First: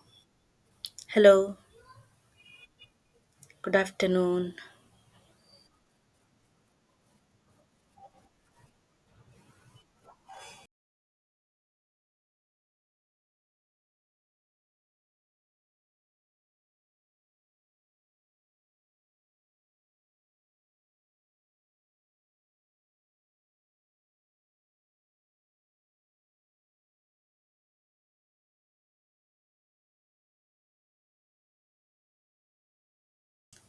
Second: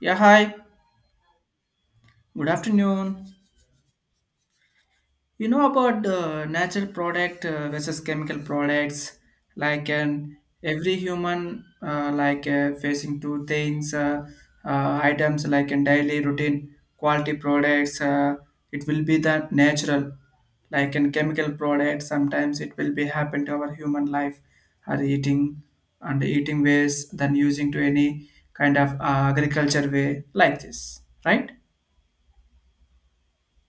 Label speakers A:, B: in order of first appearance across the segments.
A: Yeah, hi.
B: Hello,
A: Good afternoon.
B: good afternoon.
A: You know about the natural product versus chemical products. Like an every human, like facing two things, items like in daily routine quality products. It will be the natural, like in chemical product. Sometimes it will be happen to our human life, or eating and eating ways than using to any kind of agriculture way like this, right?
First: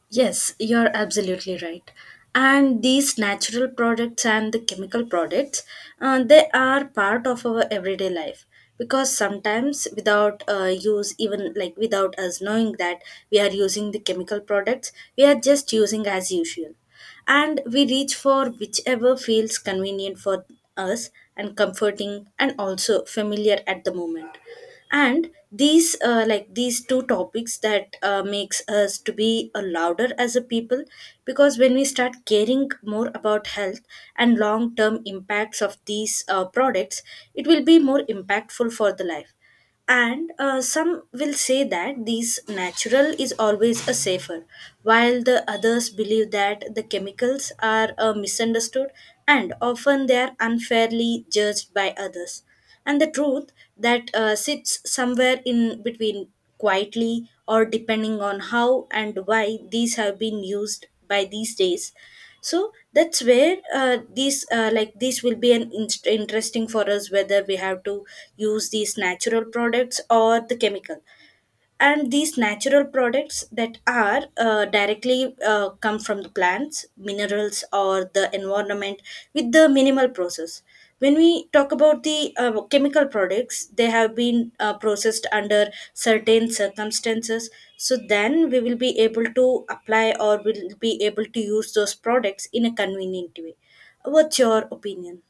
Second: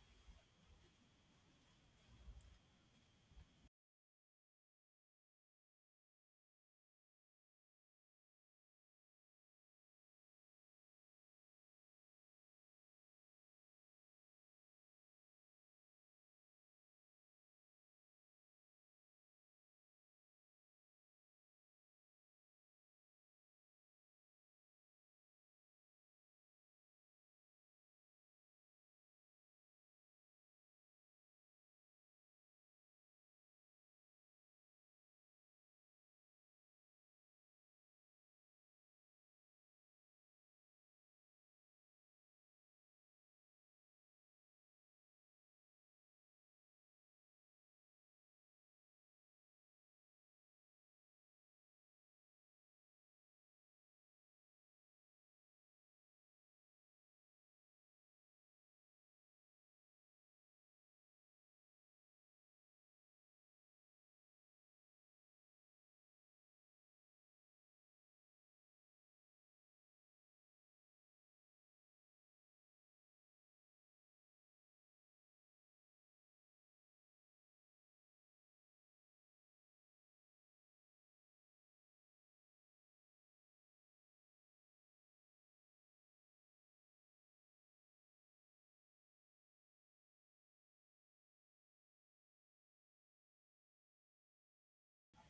B: Yes, you're absolutely right. And these natural products and the chemical products, they are part of our everyday life, because sometimes without use, even like without us knowing that we are using the chemical products, we are just using as usual. And we reach for whichever feels convenient for us and comforting and also familiar at the moment. And these like these two topics that makes us to be a louder as a people, because when we start caring more about health and long term impacts of these products, it will be more impactful for the life. And some will say that these natural is always a safer, while the others believe that the chemicals are misunderstood and often they are unfairly judged by others. And the truth that sits somewhere in between quietly, or depending on how and why these have been used by these days. So that's where these like this will be an interesting for us, whether we have to use these natural products or the chemical. And these natural products that are directly come from the plants minerals or the environment with the minimal process. When we talk about the chemical products, they have been processed under certain circumstances. So then we will be able to apply or will be able to use those products in a convenient way. What's your opinion?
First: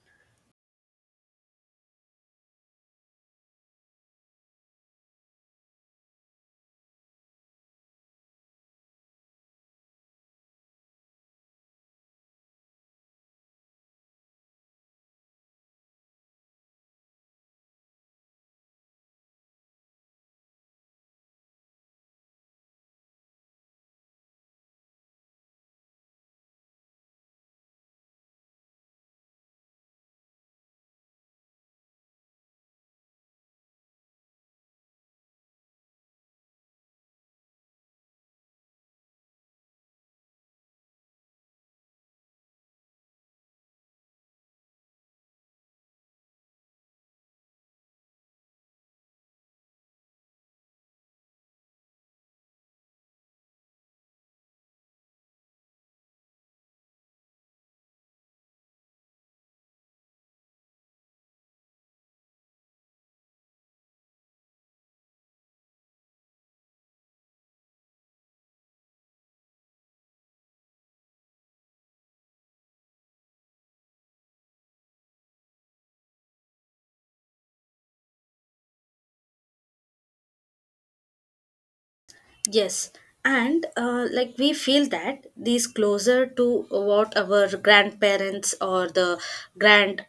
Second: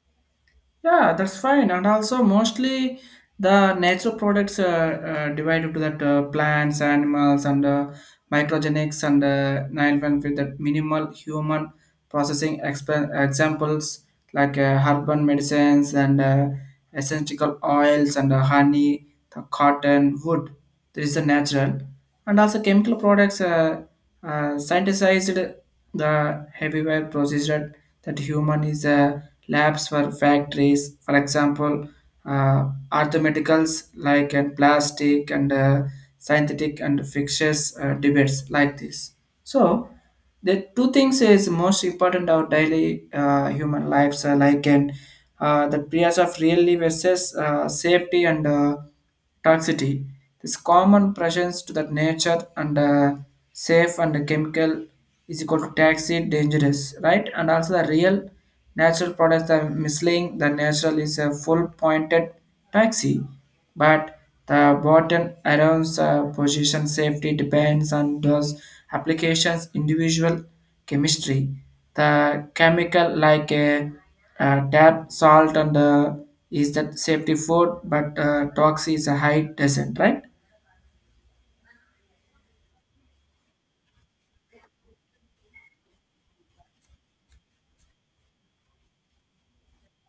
A: Yeah, that's fine. And also, mostly the natural products are divided to that plants, animals, and microgenics and 9 1 with that minimal human processing examples like urban medicines and essential oils and honey, the cotton, wood. There is a natural and also chemical products synthesized the heavyware procedure that human is a labs for factories, for example, arithmeticals like and plastic and synthetic and fixtures debates like this. So the two things is most important our daily human lives are like and the price of really versus safety and toxicity. This common presence to the nature and safe and the chemical is equal to toxic, dangerous, right? And also the real natural products are misleading. The natural is a full pointed taxi, but the bottom around position safety depends on those applications, individual chemistry. The chemical like a, tap, salt, and is that safety food, but talks is a high descent, right?
B: Yes, and like we feel that these closer to what our grandparents or the grand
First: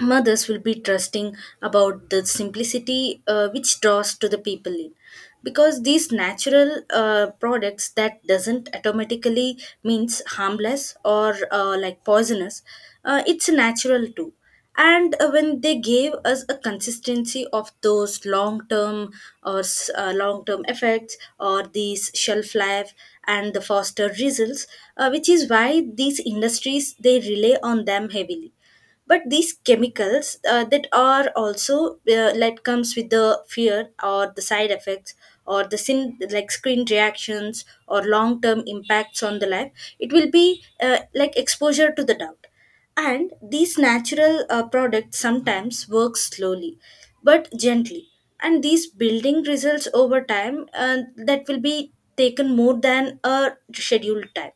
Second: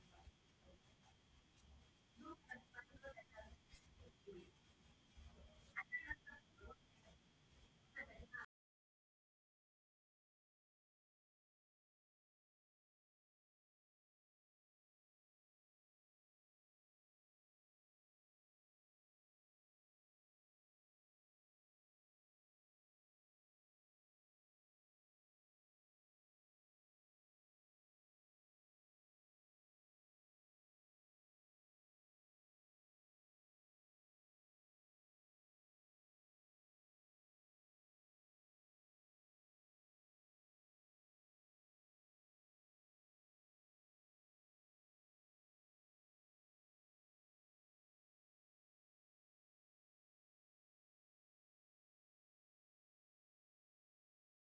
B: mothers will be trusting about the simplicity, which draws to the people in, because these natural products that doesn't automatically means harmless or like poisonous. It's natural too. And when they gave us a consistency of those long term or long term effects or these shelf life and the faster results, which is why these industries they rely on them heavily. But these chemicals that are also like comes with the fear or the side effects or the sin like screen reactions or long term impacts on the life, it will be like exposure to the doubt. And these natural products sometimes work slowly but gently. And these building results over time that will be taken more than a scheduled time.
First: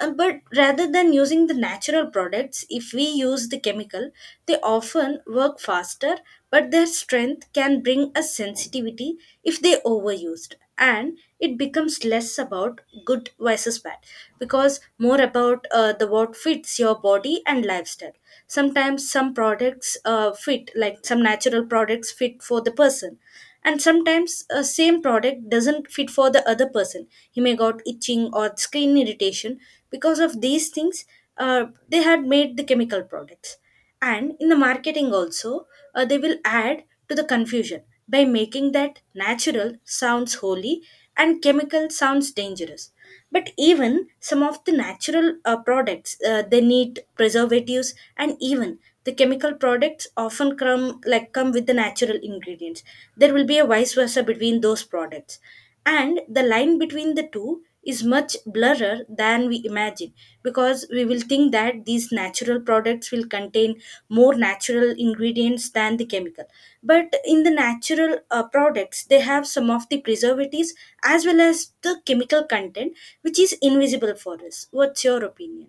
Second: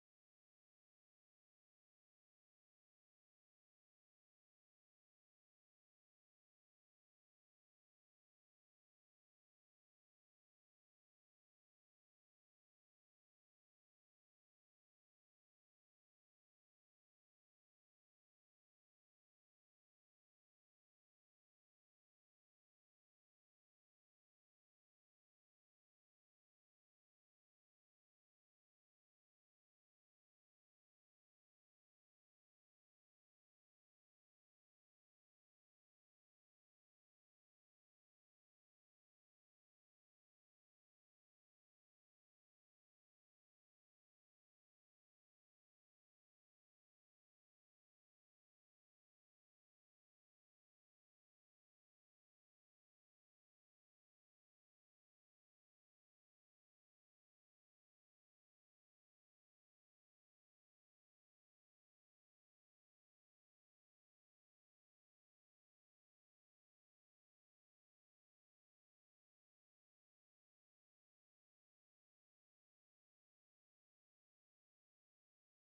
B: But rather than using the natural products, if we use the chemical, they often work faster, but their strength can bring a sensitivity if they overused. And it becomes less about good versus bad, because more about the what fits your body and lifestyle. Sometimes some products fit, like some natural products fit for the person. And sometimes a same product doesn't fit for the other person, he may got itching or skin irritation because of these things. They had made the chemical products. And in the marketing also, they will add to the confusion by making that natural sounds holy and chemical sounds dangerous. But even some of the natural products, they need preservatives. And even the chemical products often come with the natural ingredients. There will be a vice versa between those products, and the line between the two is much blurrer than we imagine, because we will think that these natural products will contain more natural ingredients than the chemical. But in the natural products they have some of the preservatives as well as the chemical content, which is invisible for us. What's your opinion?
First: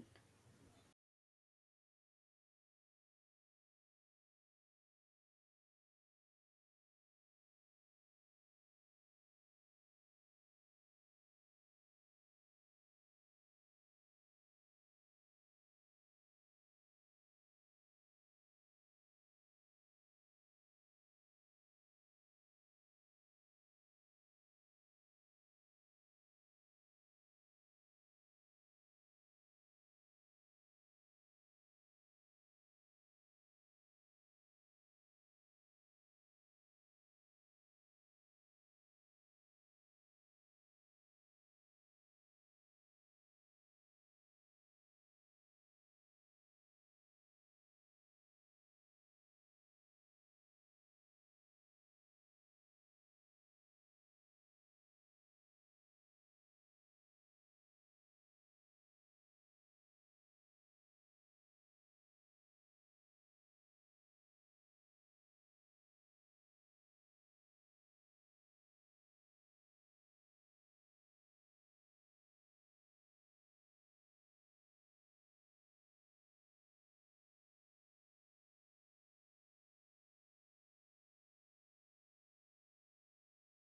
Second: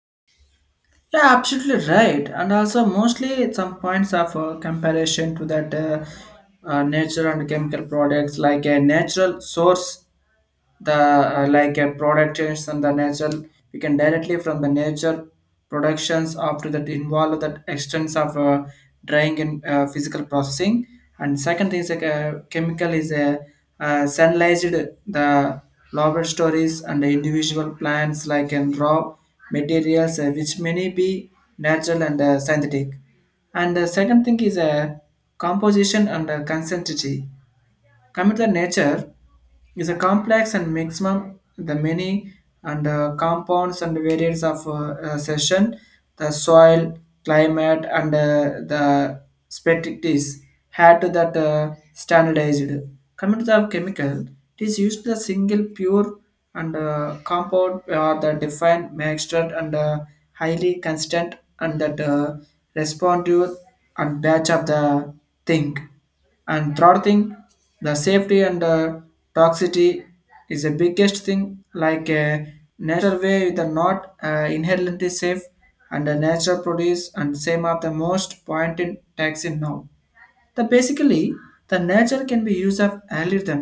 A: Yeah, absolutely right. And also, mostly some points of comparison to that natural and chemical products, like a natural source, the like a product change from the natural, we can directly from the nature productions after that involve that extents of drying and physical processing. And second thing is like a chemical is a sunlightized the laboratories and the individual plants like in raw materials which may be natural and synthetic. And the second thing is composition and consistency. Commit nature is a complex and maximum the many and compounds and variants of session, the soil, climate, and the specialties had to that standardized. Coming to the chemical, it is used the single pure and compound or the defined mixture and highly constant and that responsive and batch of the thing and third thing, the safety and toxicity is the biggest thing like a natural way with not inherently safe and the natural produce and same of the most point in taxing now the basically the nature can be used of algorithm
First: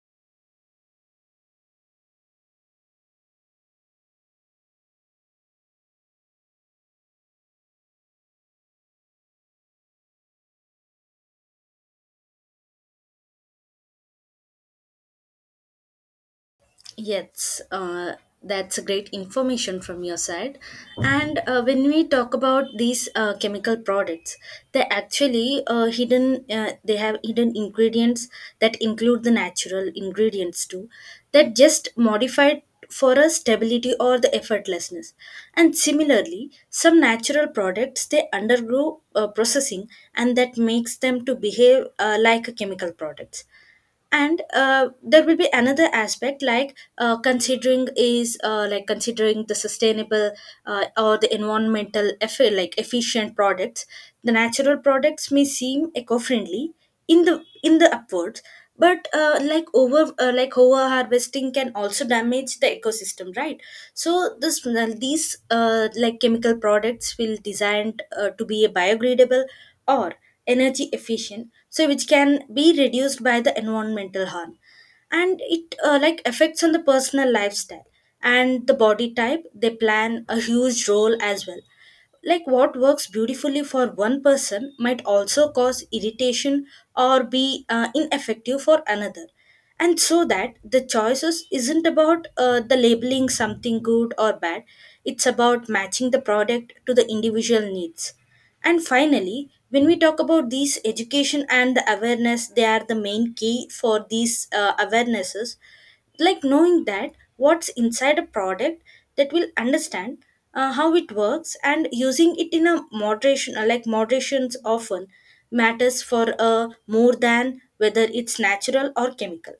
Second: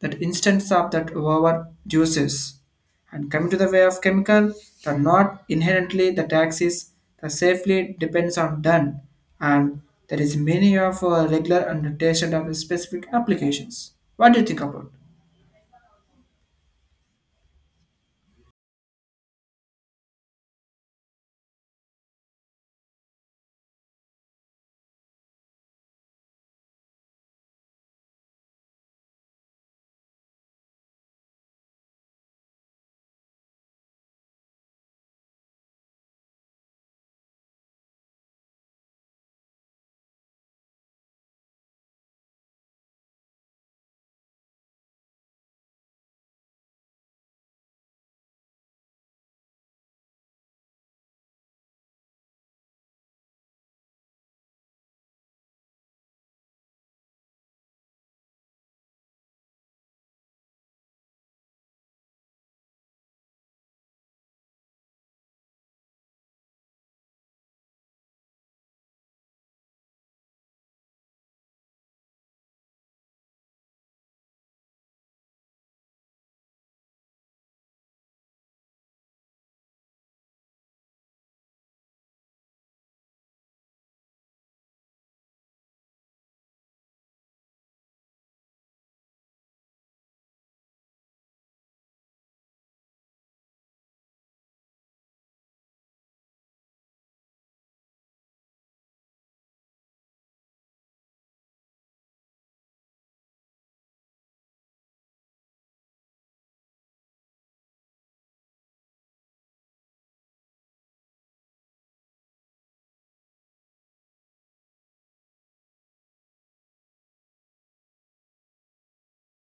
A: that instance of that over juices. And coming to the way of chemical, the not inherently the taxes, the safely depends on done, and there is many of regular and tested of specific applications. What do you think about?
B: Yes, that's a great information from your side. And when we talk about these chemical products, they actually hidden. They have hidden ingredients that include the natural ingredients too, that just modified for a stability or the effortlessness. And similarly, some natural products they undergo processing, and that makes them to behave like a chemical products. And there will be another aspect, like considering is like considering the sustainable or the environmental like efficient products. The natural products may seem eco-friendly in the upwards. But like over harvesting can also damage the ecosystem, right? So this these like chemical products will designed to be biodegradable or energy efficient, so which can be reduced by the environmental harm. And it like affects on the personal lifestyle. And the body type they plan a huge role as well, like what works beautifully for one person might also cause irritation or be ineffective for another. And so that the choices isn't about the labeling something good or bad, it's about matching the product to the individual needs. And finally, when we talk about these education and the awareness, they are the main key for these awarenesses. Like knowing that what's inside a product that will understand how it works, and using it in a moderation, like moderations often matters for more than whether it's natural or chemical.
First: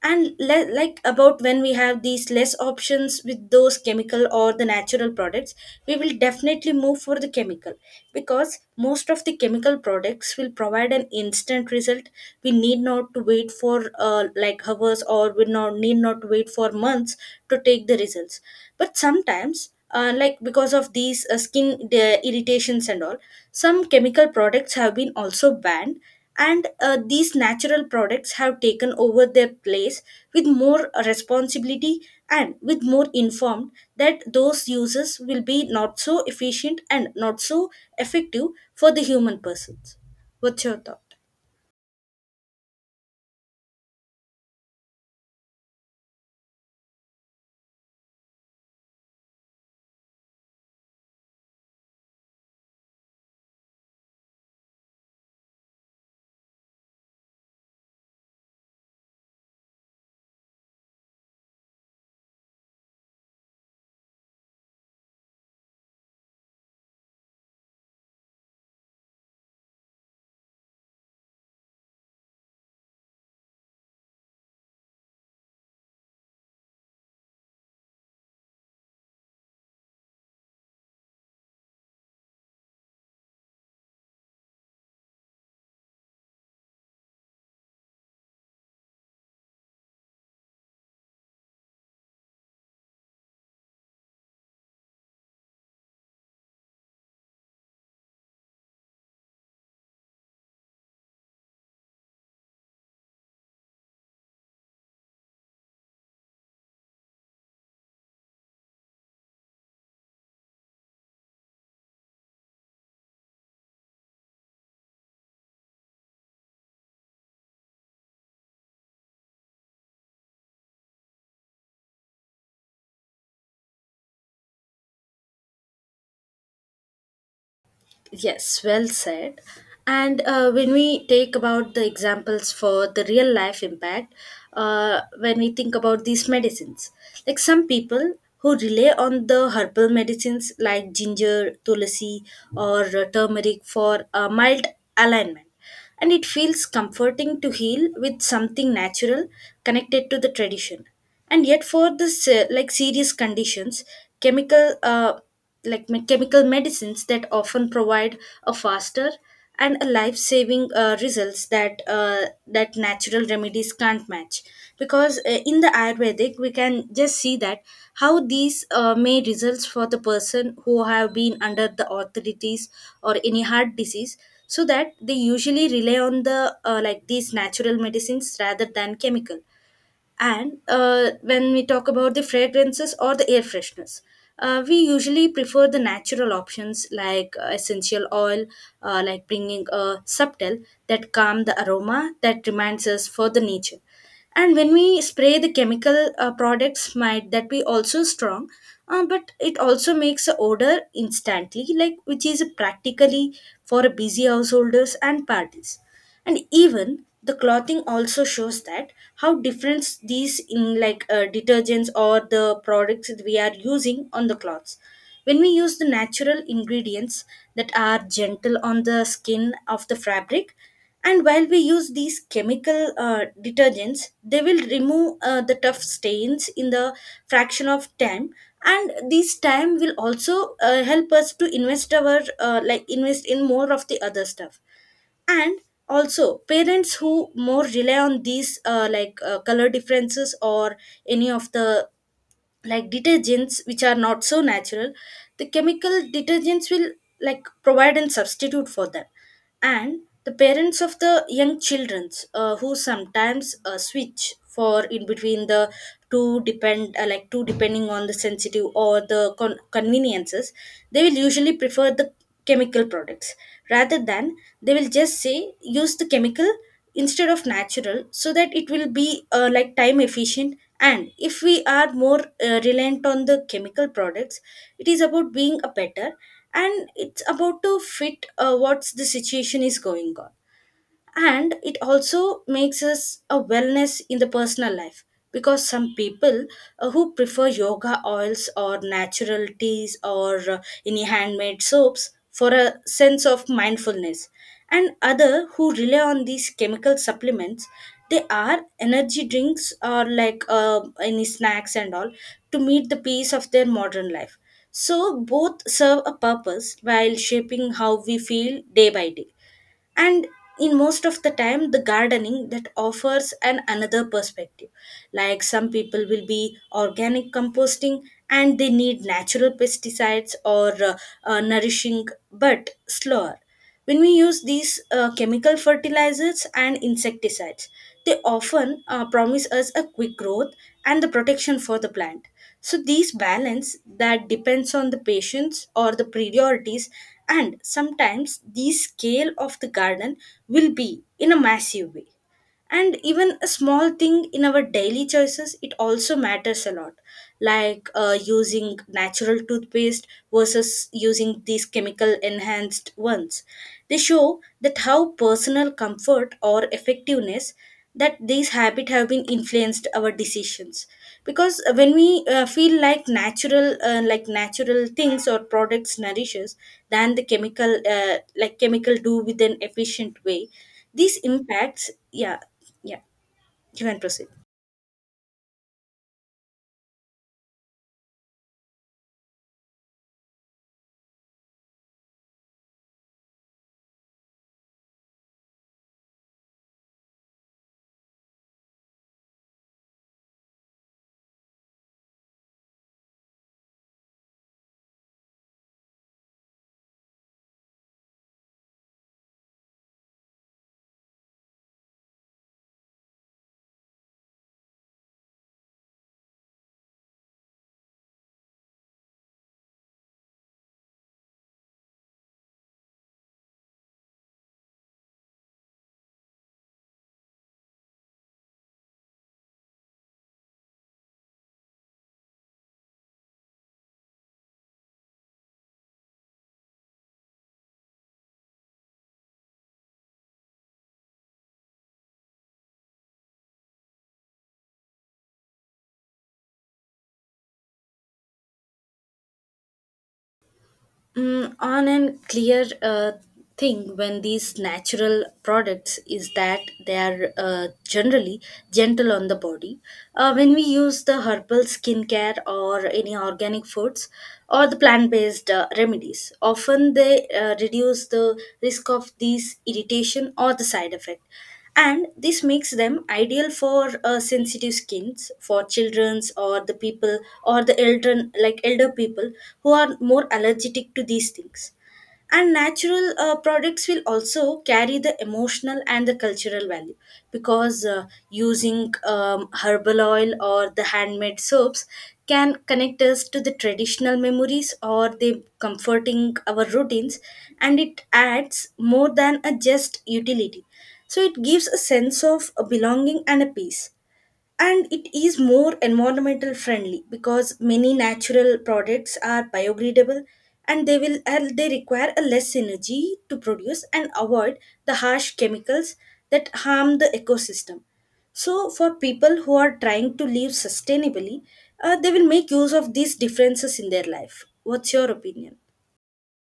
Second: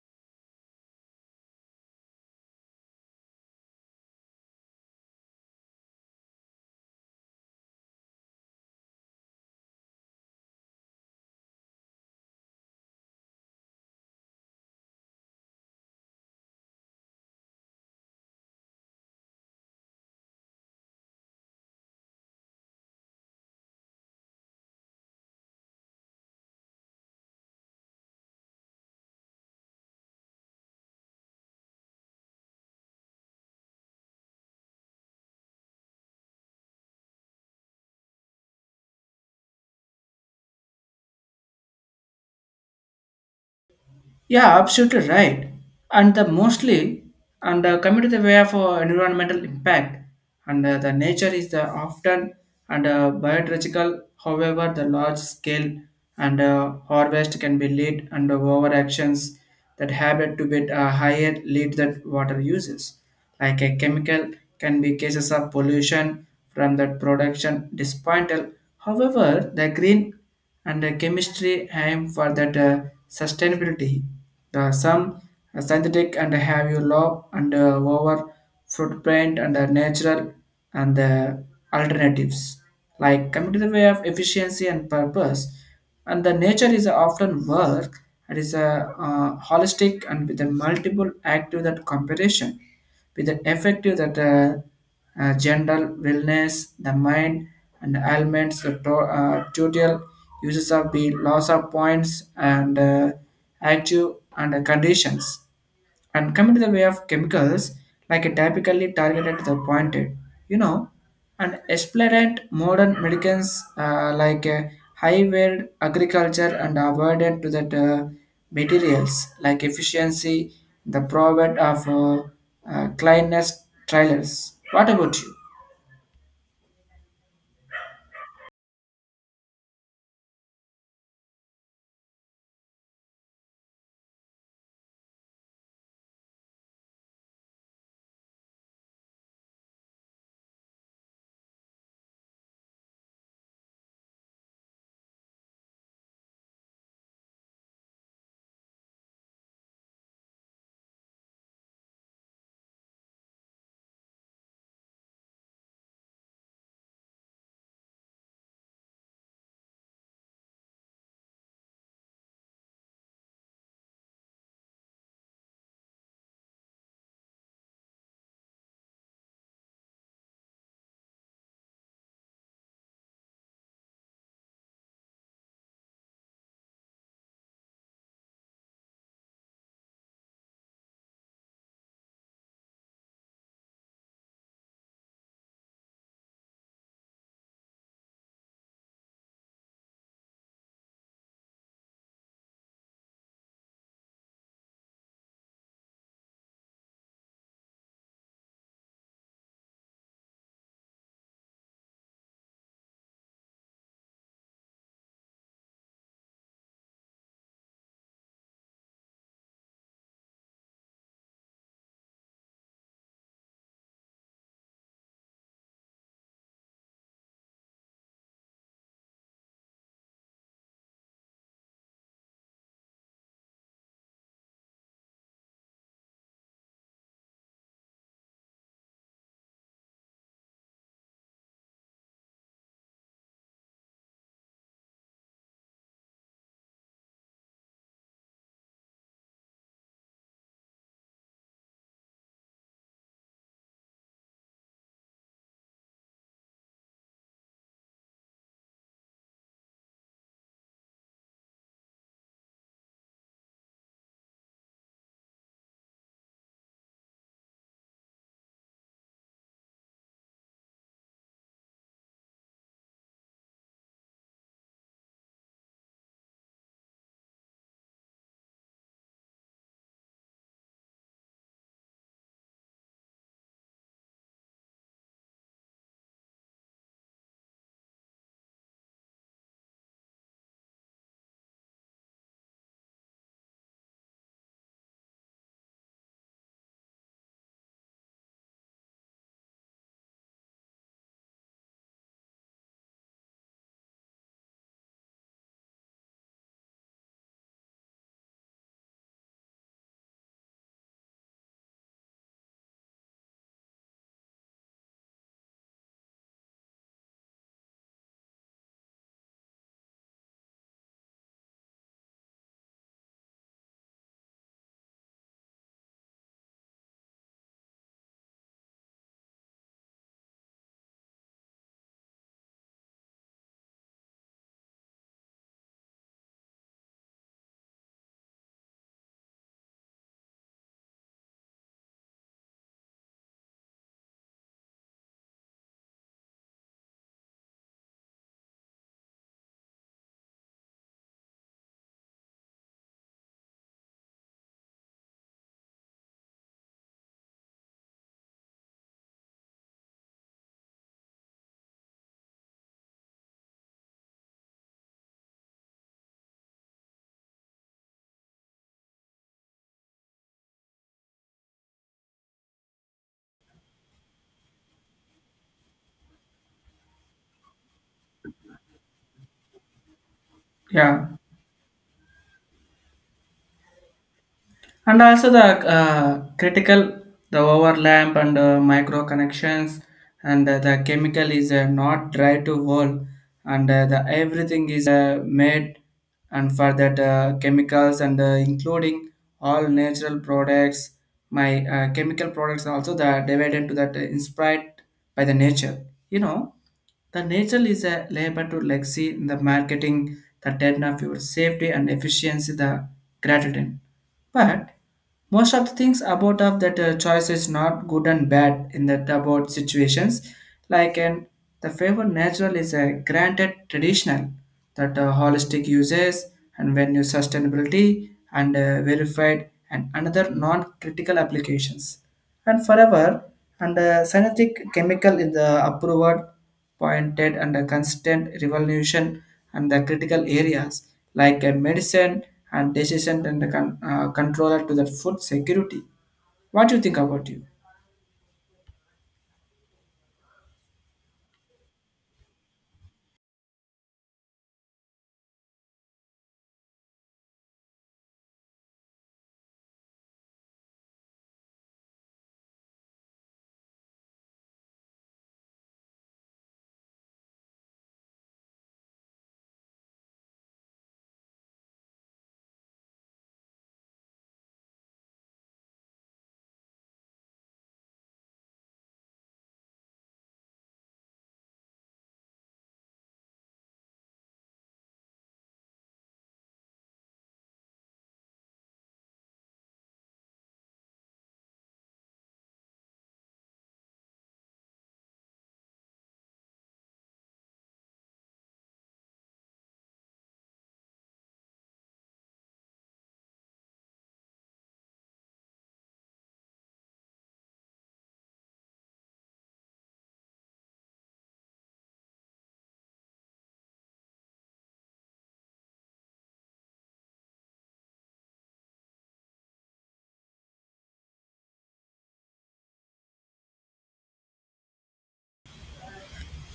B: And like about when we have these less options with those chemical or the natural products, we will definitely move for the chemical, because most of the chemical products will provide an instant result. We need not to wait for like hours, or we not need not to wait for months to take the results. But sometimes like because of these skin the irritations and all, some chemical products have been also banned. And these natural products have taken over their place with more responsibility and with more informed that those uses will be not so efficient and not so effective for the human persons. What's your thought?
A: Yeah, absolutely right. And the mostly and coming to the way of environmental impact and the nature is the often and biological. However, the large scale and harvest can be lead and over actions that habit to be a higher lead that water uses. Like a chemical can be cases of pollution from that production dispointal. However, the green and the chemistry aim for that sustainability. The some synthetic and have you low and over footprint and natural and the alternatives like coming to the way of efficiency and purpose and the nature is often work and is a holistic and with the multiple active that comparison with the effective that general wellness, the mind, and ailments, the total uses of the loss of points and active and conditions. And coming to the way of chemicals, like a typically targeted to the pointed, you know, and explorant modern medicines like a high yield agriculture and avoided to that materials like efficiency, the profit of cleanliness trailers. What about you?
B: Yes, well said. And when we take about the examples for the real life impact, when we think about these medicines, like some people who rely on the herbal medicines like ginger, tulsi, or turmeric for a mild alignment, and it feels comforting to heal with something natural connected to the tradition. And yet for this like serious conditions, chemical uh, chemical medicines that often provide a faster and a life-saving results that natural remedies can't match. Because in the ayurvedic we can just see that how these may results for the person who have been under the authorities or any heart disease. So that they usually rely on the like these natural medicines rather than chemical. And when we talk about the fragrances or the air fresheners, we usually prefer the natural options like essential oil, like bringing a subtle that calm the aroma that reminds us for the nature. And when we spray the chemical products might that be also strong, but it also makes the odor instantly, like which is practically for a busy householders and parties. And even the clothing also shows that how different these in like detergents or the products that we are using on the clothes. When we use the natural ingredients that are gentle on the skin of the fabric. And while we use these chemical detergents, they will remove the tough stains in the fraction of time. And this time will also help us to invest our like invest in more of the other stuff. And also, parents who more rely on these like color differences or any of the like detergents which are not so natural, the chemical detergents will like provide and substitute for them. And the parents of the young children who sometimes switch for in between the two depend like two depending on the sensitive or the conveniences, they will usually prefer the chemical products, rather than they will just say use the chemical instead of natural, so that it will be like time efficient. And if we are more reliant on the chemical products, it is about being a better, and it's about to fit what's the situation is going on. And it also makes us a wellness in the personal life, because some people who prefer yoga oils or natural teas or any handmade soaps for a sense of mindfulness, and other who rely on these chemical supplements, they are energy drinks or like any snacks and all to meet the pace of their modern life. So both serve a purpose while shaping how we feel day by day. And in most of the time, the gardening that offers an another perspective. Like some people will be organic composting and they need natural pesticides or nourishing but slower. When we use these chemical fertilizers and insecticides, they often promise us a quick growth and the protection for the plant. So these balance that depends on the patients or the priorities, and sometimes the scale of the garden will be in a massive way, and even a small thing in our daily choices, it also matters a lot, like using natural toothpaste versus using these chemical enhanced ones. They show that how personal comfort or effectiveness, that these habits have been influenced our decisions, because when we feel like natural natural things or products nourishes than the chemical chemical do with an efficient way,
A: Yeah.
B: these impacts. Yeah, yeah, you can proceed.
A: And also the critical the overlap and micro connections and the chemical is not dry to whole and the everything is made and for that chemicals and including all natural products my chemical products also the divided to that inspired by the nature, you know, the nature is a labor to legacy in the marketing, the dead of your safety and efficiency, the gratitude. But most of the things about of that choice is not good and bad in that about situations. Like and the favor natural is a granted traditional that holistic uses and venue sustainability and verified and another non-critical applications and forever and synthetic chemical is the approved pointed and a constant revolution and the critical areas like a medicine and decision and the controller to the food security. What do you think about you?
B: Mm, on and clear thing when these natural products is that they are generally gentle on the body. When we use the herbal skincare or any organic foods or the plant-based remedies, often they reduce the risk of these irritation or the side effect, and this makes them ideal for sensitive skins for children's or the people or the elder, elder people who are more allergic to these things. And natural products will also carry the emotional and the cultural value, because using herbal oil or the handmade soaps can connect us to the traditional memories or the comforting our routines, and it adds more than a just utility, so it gives a sense of a belonging and a peace. And it is more environmental friendly because many natural products are biodegradable, and they will and they require a less energy to produce and avoid the harsh chemicals that harm the ecosystem. So for people who are trying to live sustainably, they will make use of these differences in their life. What's your opinion?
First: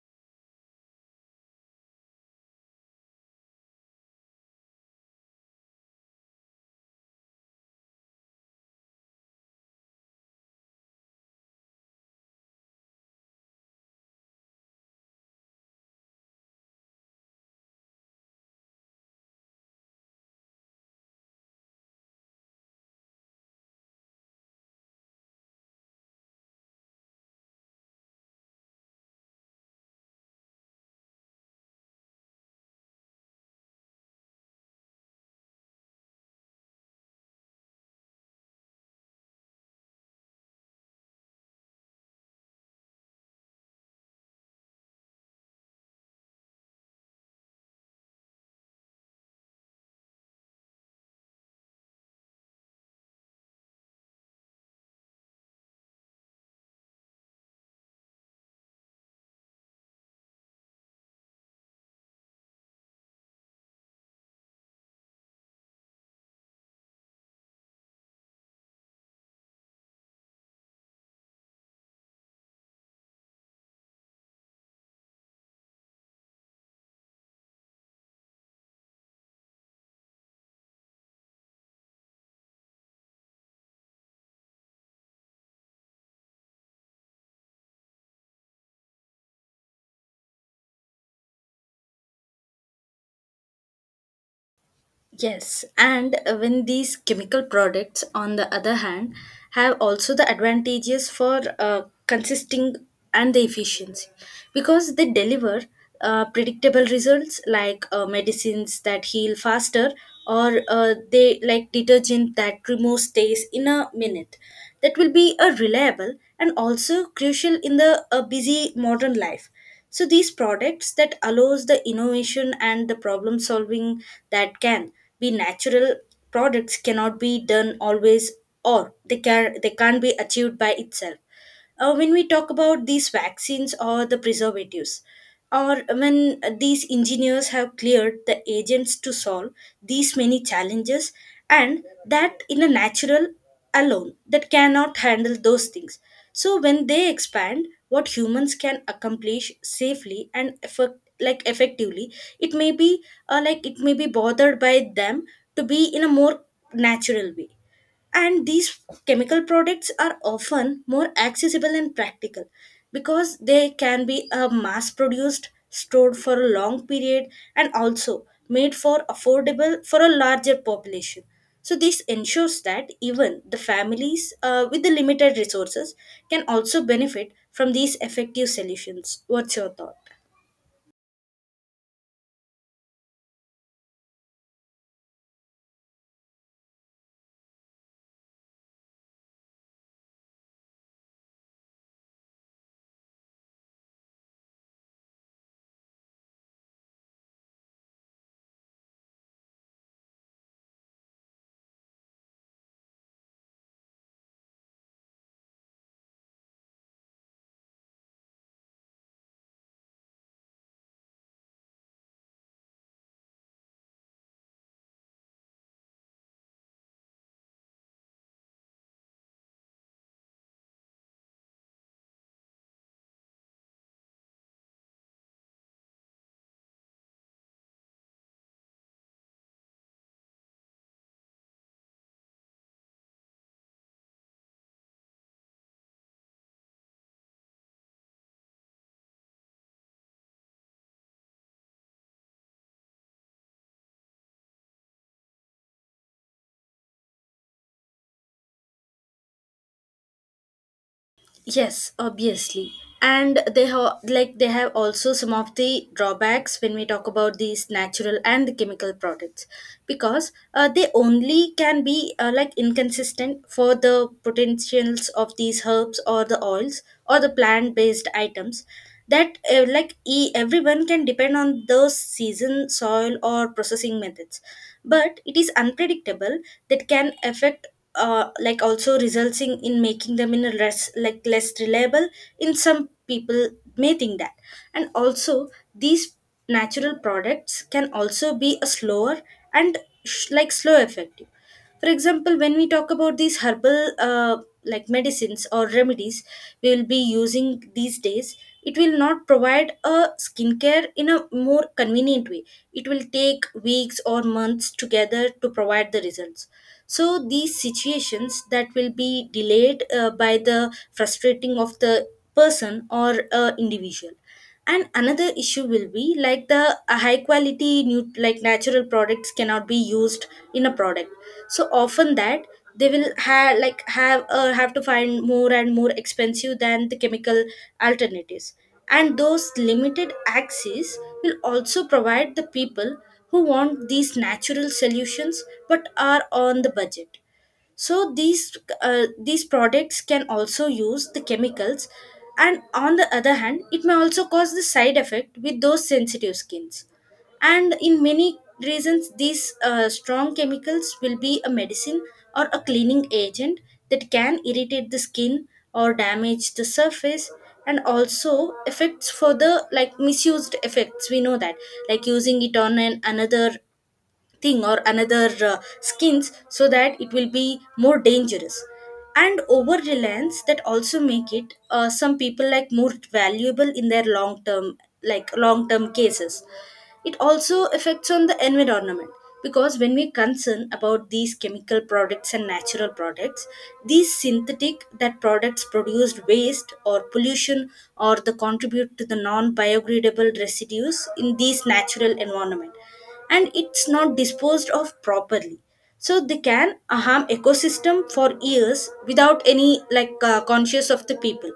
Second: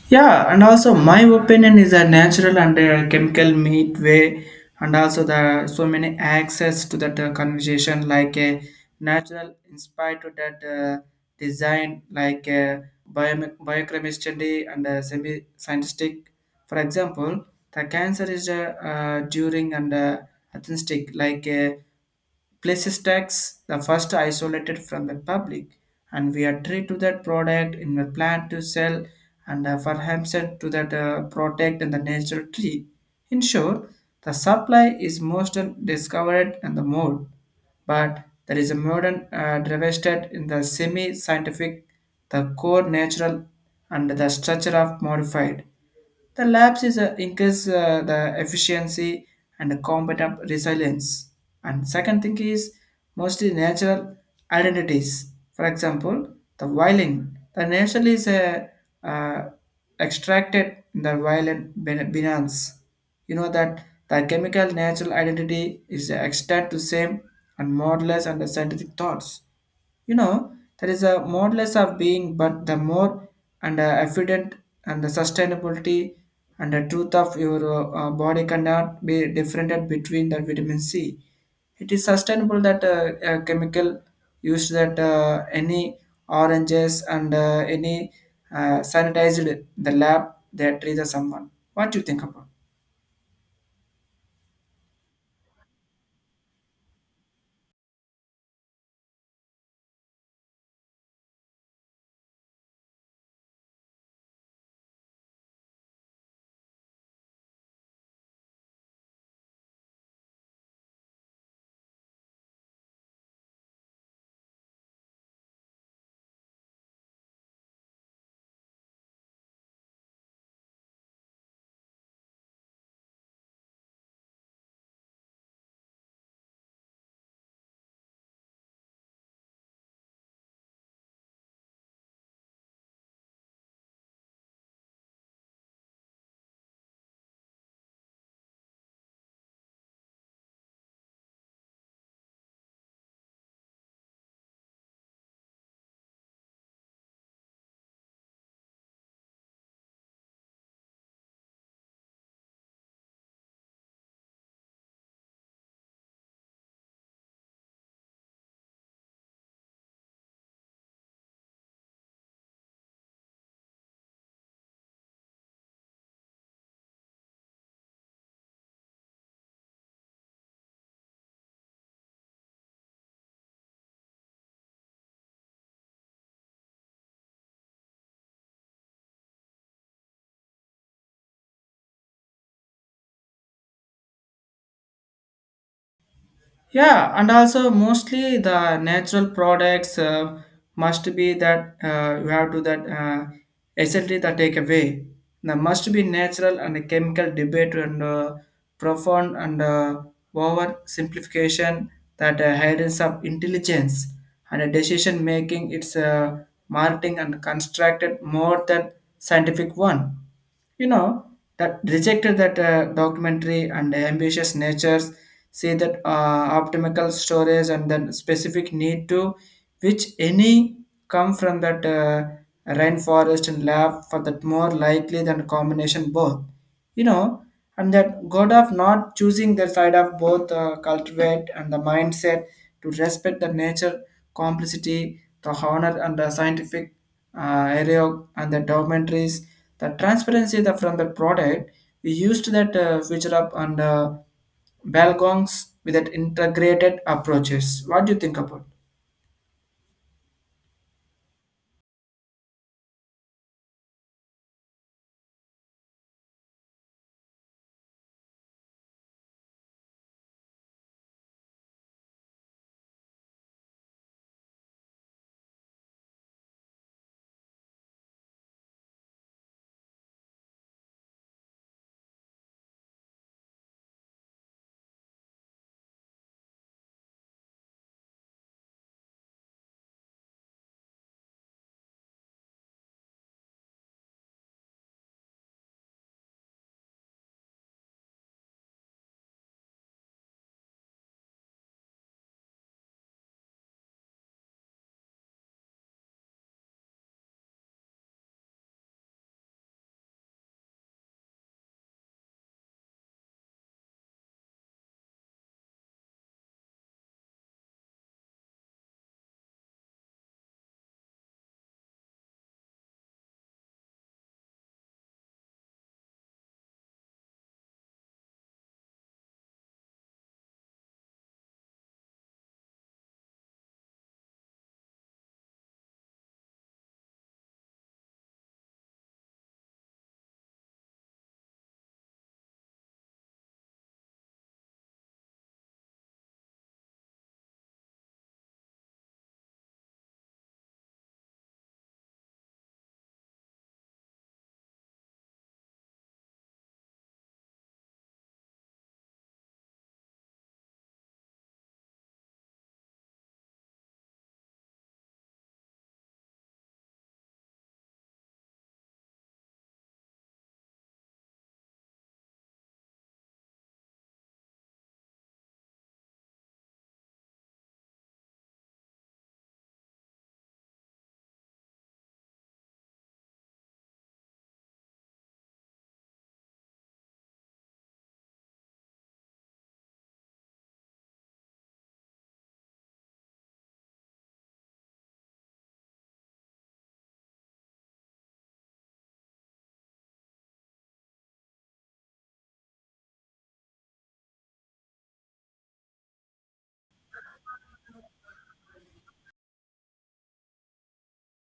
A: Yeah, and also my opinion is a natural and chemical meat way, and also the so many access to that conversation like a natural inspired to that design like biochemistry and semi scientific. For example, the cancer is during and athenistic like. Places tax the first isolated from the public and we are treated to that product in the plan to sell and for Hampstead to that protect and the natural tree. Ensure the supply is most discovered and the mode but there is a modern devastated in the semi-scientific, the core natural, and the structure of modified. The labs is increase the efficiency and the competent resilience. And second thing is mostly natural identities. For example, the violin. The natural is uh, extracted in the violin binance. You know that the chemical natural identity is extract to same and modulus and the scientific thoughts. You know, that is a modulus of being, but the more and evident and the sustainability and the truth of your body cannot be differentiated between the vitamin C. It is sustainable that a chemical used that any oranges and any sanitized the lab that treats someone. What do you think about?
B: Yes, and when these chemical products, on the other hand, have also the advantages for consisting and the efficiency, because they deliver predictable results, like medicines that heal faster, or they like detergent that removes stains in a minute. That will be a reliable and also crucial in the busy modern life. So these products that allows the innovation and the problem solving that can be natural, products cannot be done always, or they can't be achieved by itself. When we talk about these vaccines or the preservatives, or when these engineers have cleared the agents to solve these many challenges, and that in a natural alone that cannot handle those things. So when they expand what humans can accomplish safely and effectively, it may be it may be bothered by them to be in a more natural way. And these chemical products are often more accessible and practical, because they can be mass produced, stored for a long period, and also made for affordable for a larger population. So this ensures that even the families with the limited resources can also benefit from these effective solutions. What's your thought?
A: Yeah, and also mostly the natural products must be that you have to that essentially the takeaway. There must be natural and a chemical debate and profound and over simplification that hides of intelligence and a decision making. It's marketing and constructed more than scientific one, you know, that rejected that documentary and ambitious natures say that optimal storage and then specific need to which any come from that rainforest and lab for that more likely than combination both, you know, and that god of not choosing the side of both cultivate and the mindset to respect the nature complexity the honor and the scientific area and the documentaries the transparency the, from the product we used that feature up and balgongs with that integrated approaches. What do you think about?
B: Yes, obviously. And they have also some of the drawbacks when we talk about these natural and the chemical products, because they only can be inconsistent for the potentials of these herbs or the oils or the plant based items, that everyone can depend on those season soil or processing methods, but it is unpredictable that can affect, like also resulting in making them in a less reliable in some people, may think that. And also these natural products can also be a slower and slow effective. For example, when we talk about these herbal medicines or remedies we will be using these days, it will not provide a skincare in a more convenient way. It will take weeks or months together to provide the results. So these situations that will be delayed by the frustrating of the person or individual. And another issue will be like the high quality new like natural products cannot be used in a product, so often that they will have like have to find more and more expensive than the chemical alternatives. And those limited access will also provide the people who want these natural solutions but are on the budget. So these products can also use the chemicals, and on the other hand it may also cause the side effect with those sensitive skins. And in many reasons, these strong chemicals will be a medicine or a cleaning agent that can irritate the skin or damage the surface. And also effects for the like misused effects, we know that, like using it on an another thing or another skins, so that it will be more dangerous. And over reliance that also make it some people like more valuable in their long term cases. It also affects on the environment, because when we concern about these chemical products and natural products, these synthetic that products produced waste or pollution, or the contribute to the non biodegradable residues in these natural environment, and it's not disposed of properly, so they can harm ecosystem for years without any conscious of the people.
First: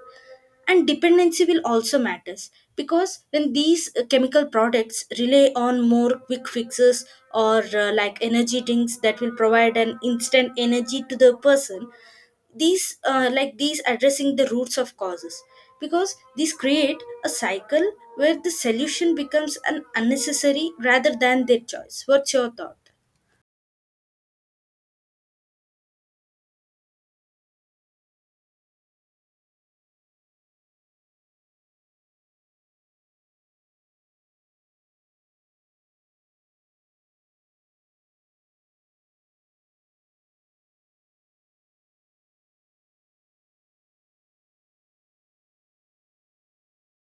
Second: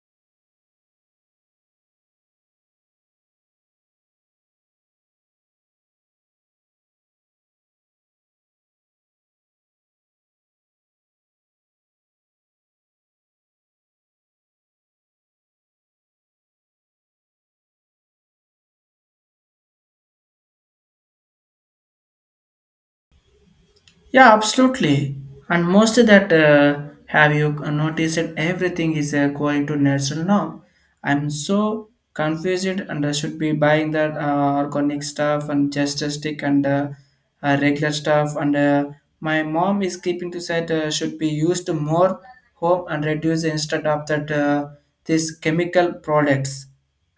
B: And dependency will also matters, because when these chemical products rely on more quick fixes or energy drinks that will provide an instant energy to the person, these these addressing the roots of causes, because these create a cycle where the solution becomes an unnecessary rather than their choice. What's your thought?
A: Yeah, absolutely. And mostly that have you noticed that everything is going to natural now? I'm so confused and I should be buying that organic stuff and just a stick and regular stuff. And my mom is keeping to say should be used more home and reduce instead of that this chemical products.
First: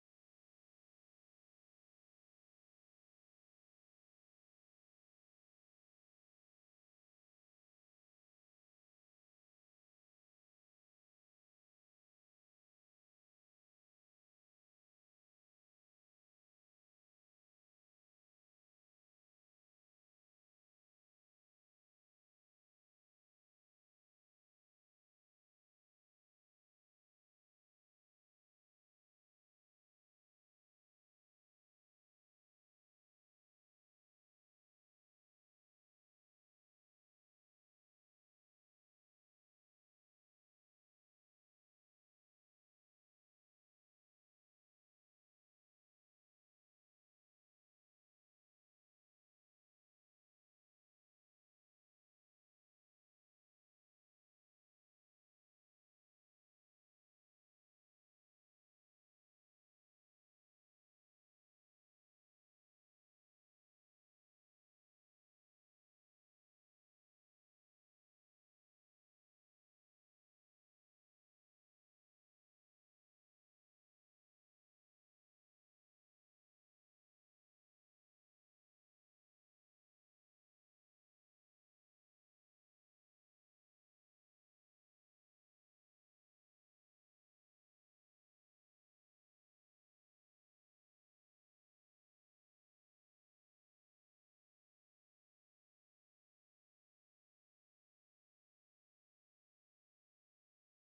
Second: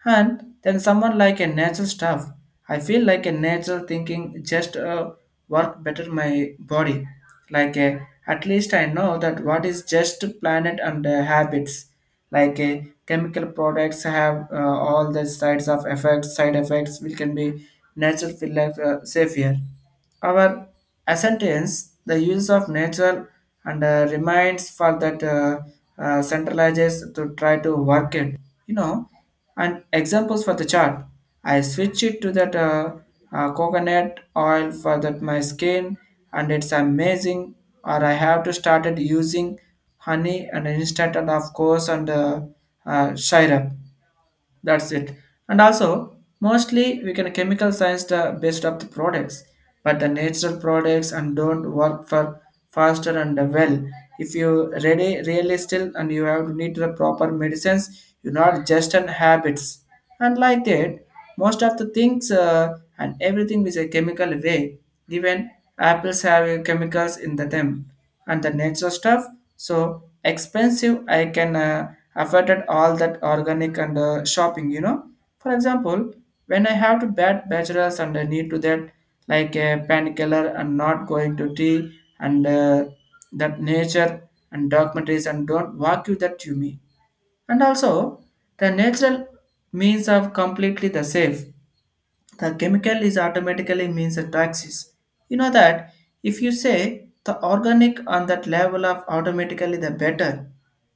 A: And then someone like a natural stuff. I feel like a natural thinking just work better my body. Like a, at least I know that what is just planet and habits. Like a, chemical products have all the sides of effects, side effects which can be natural feel like safer. Our ascendance, the use of natural and reminds for that centralizes to try to work it, you know, and examples for the chart, I switch it to that coconut oil for that my skin and it's amazing or I have to started using honey and instant and of course and syrup. That's it. And also, mostly we can chemical science the best of the products, but the natural products and don't work for faster and well. If you ready really still and you have to need the proper medicines, you not just an habits. And like that, most of the things and everything is a chemical way. Even apples have chemicals in the them and the natural stuff. So expensive, I can afford it all that organic and shopping. You know, for example, when I have to bad bachelors and I need to that like a painkiller and not going to tea and that nature and documentaries and don't walk you that to me. And also, the natural means of completely the safe the chemical is automatically means a taxis. You know that if you say the organic on that level of automatically the better,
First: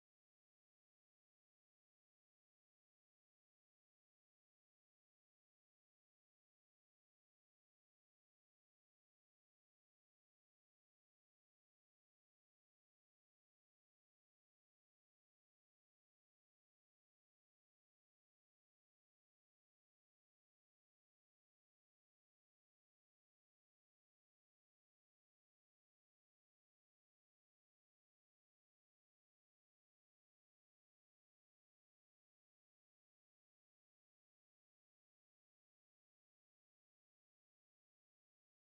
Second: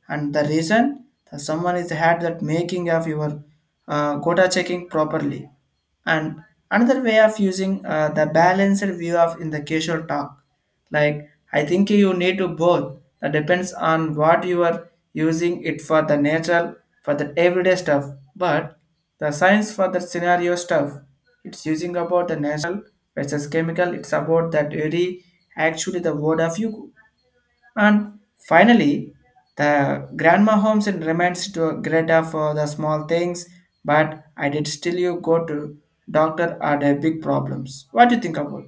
A: and the reason that someone is had that making of your quota checking properly and another way of using the balanced view of in the casual talk like I think you need to both that depends on what you are using it for the natural for the everyday stuff but the science for the scenario stuff it's using about the natural versus chemical it's about that very actually the word of you and finally, the grandma homes and remains to Greta for the small things, but I did still you go to doctor are the big problems. What do you think about?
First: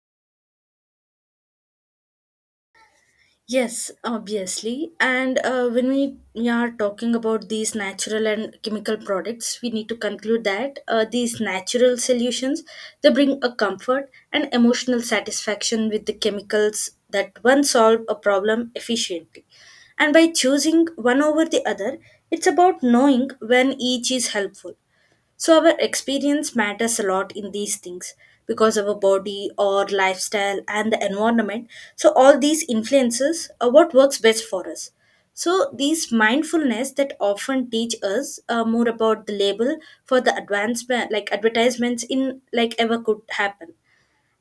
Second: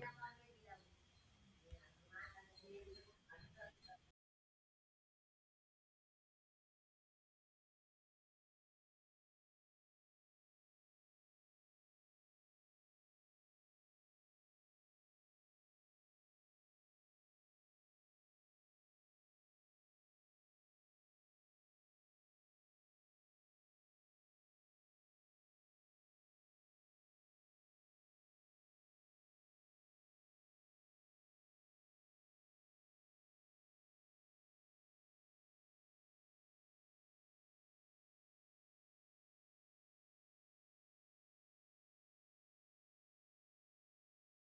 B: Yes, obviously. And when we are talking about these natural and chemical products, we need to conclude that these natural solutions, they bring a comfort and emotional satisfaction with the chemicals that one solve a problem efficiently. And by choosing one over the other, it's about knowing when each is helpful. So our experience matters a lot in these things, because our body or lifestyle and the environment. So all these influences are what works best for us. So these mindfulness that often teach us more about the label for the advancement, like advertisements in like ever could happen.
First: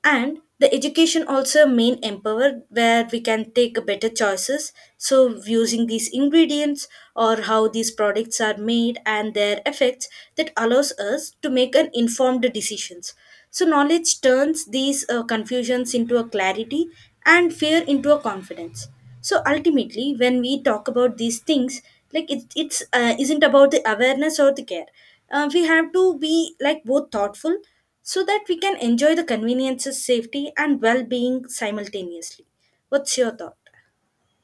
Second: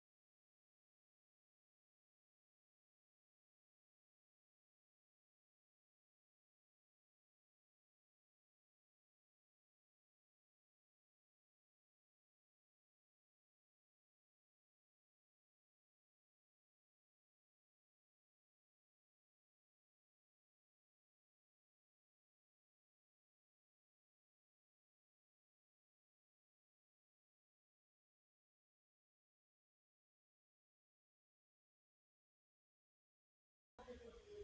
B: And the education also main empower where we can take better choices, so using these ingredients or how these products are made and their effects, that allows us to make an informed decisions. So knowledge turns these confusions into a clarity and fear into a confidence. So ultimately when we talk about these things, it's isn't about the awareness or the care. We have to be like both thoughtful, so that we can enjoy the conveniences, safety, and well being simultaneously. What's your thought?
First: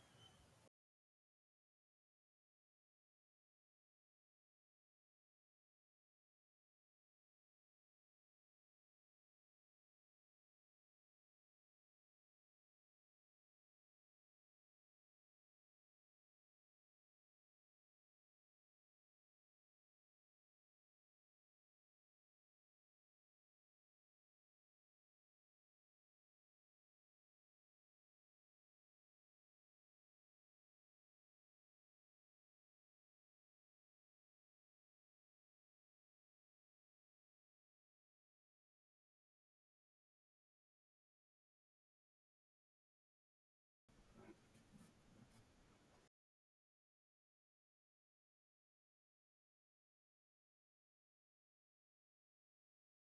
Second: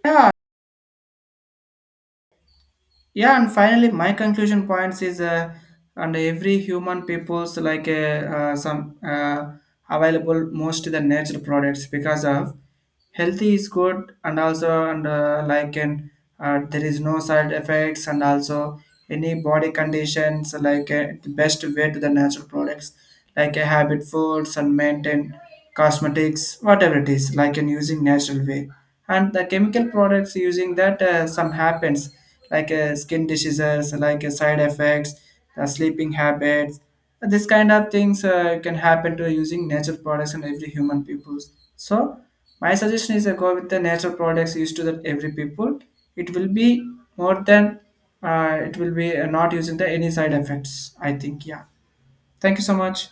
A: Yeah, yeah. And finally, my conclusion points is, and every human people's like some available most of the natural products because of healthy is good and also and like and there is no side effects and also any body conditions like the best way to the natural products like a habit foods and maintain cosmetics whatever it is like in using natural way and the chemical products using that some happens like skin diseases like side effects the sleeping habits this kind of things can happen to using natural products in every human peoples so my suggestion is to go with the natural products used to that every people. It will be more than it will be not using the any side effects. I think, yeah. Thank you so much.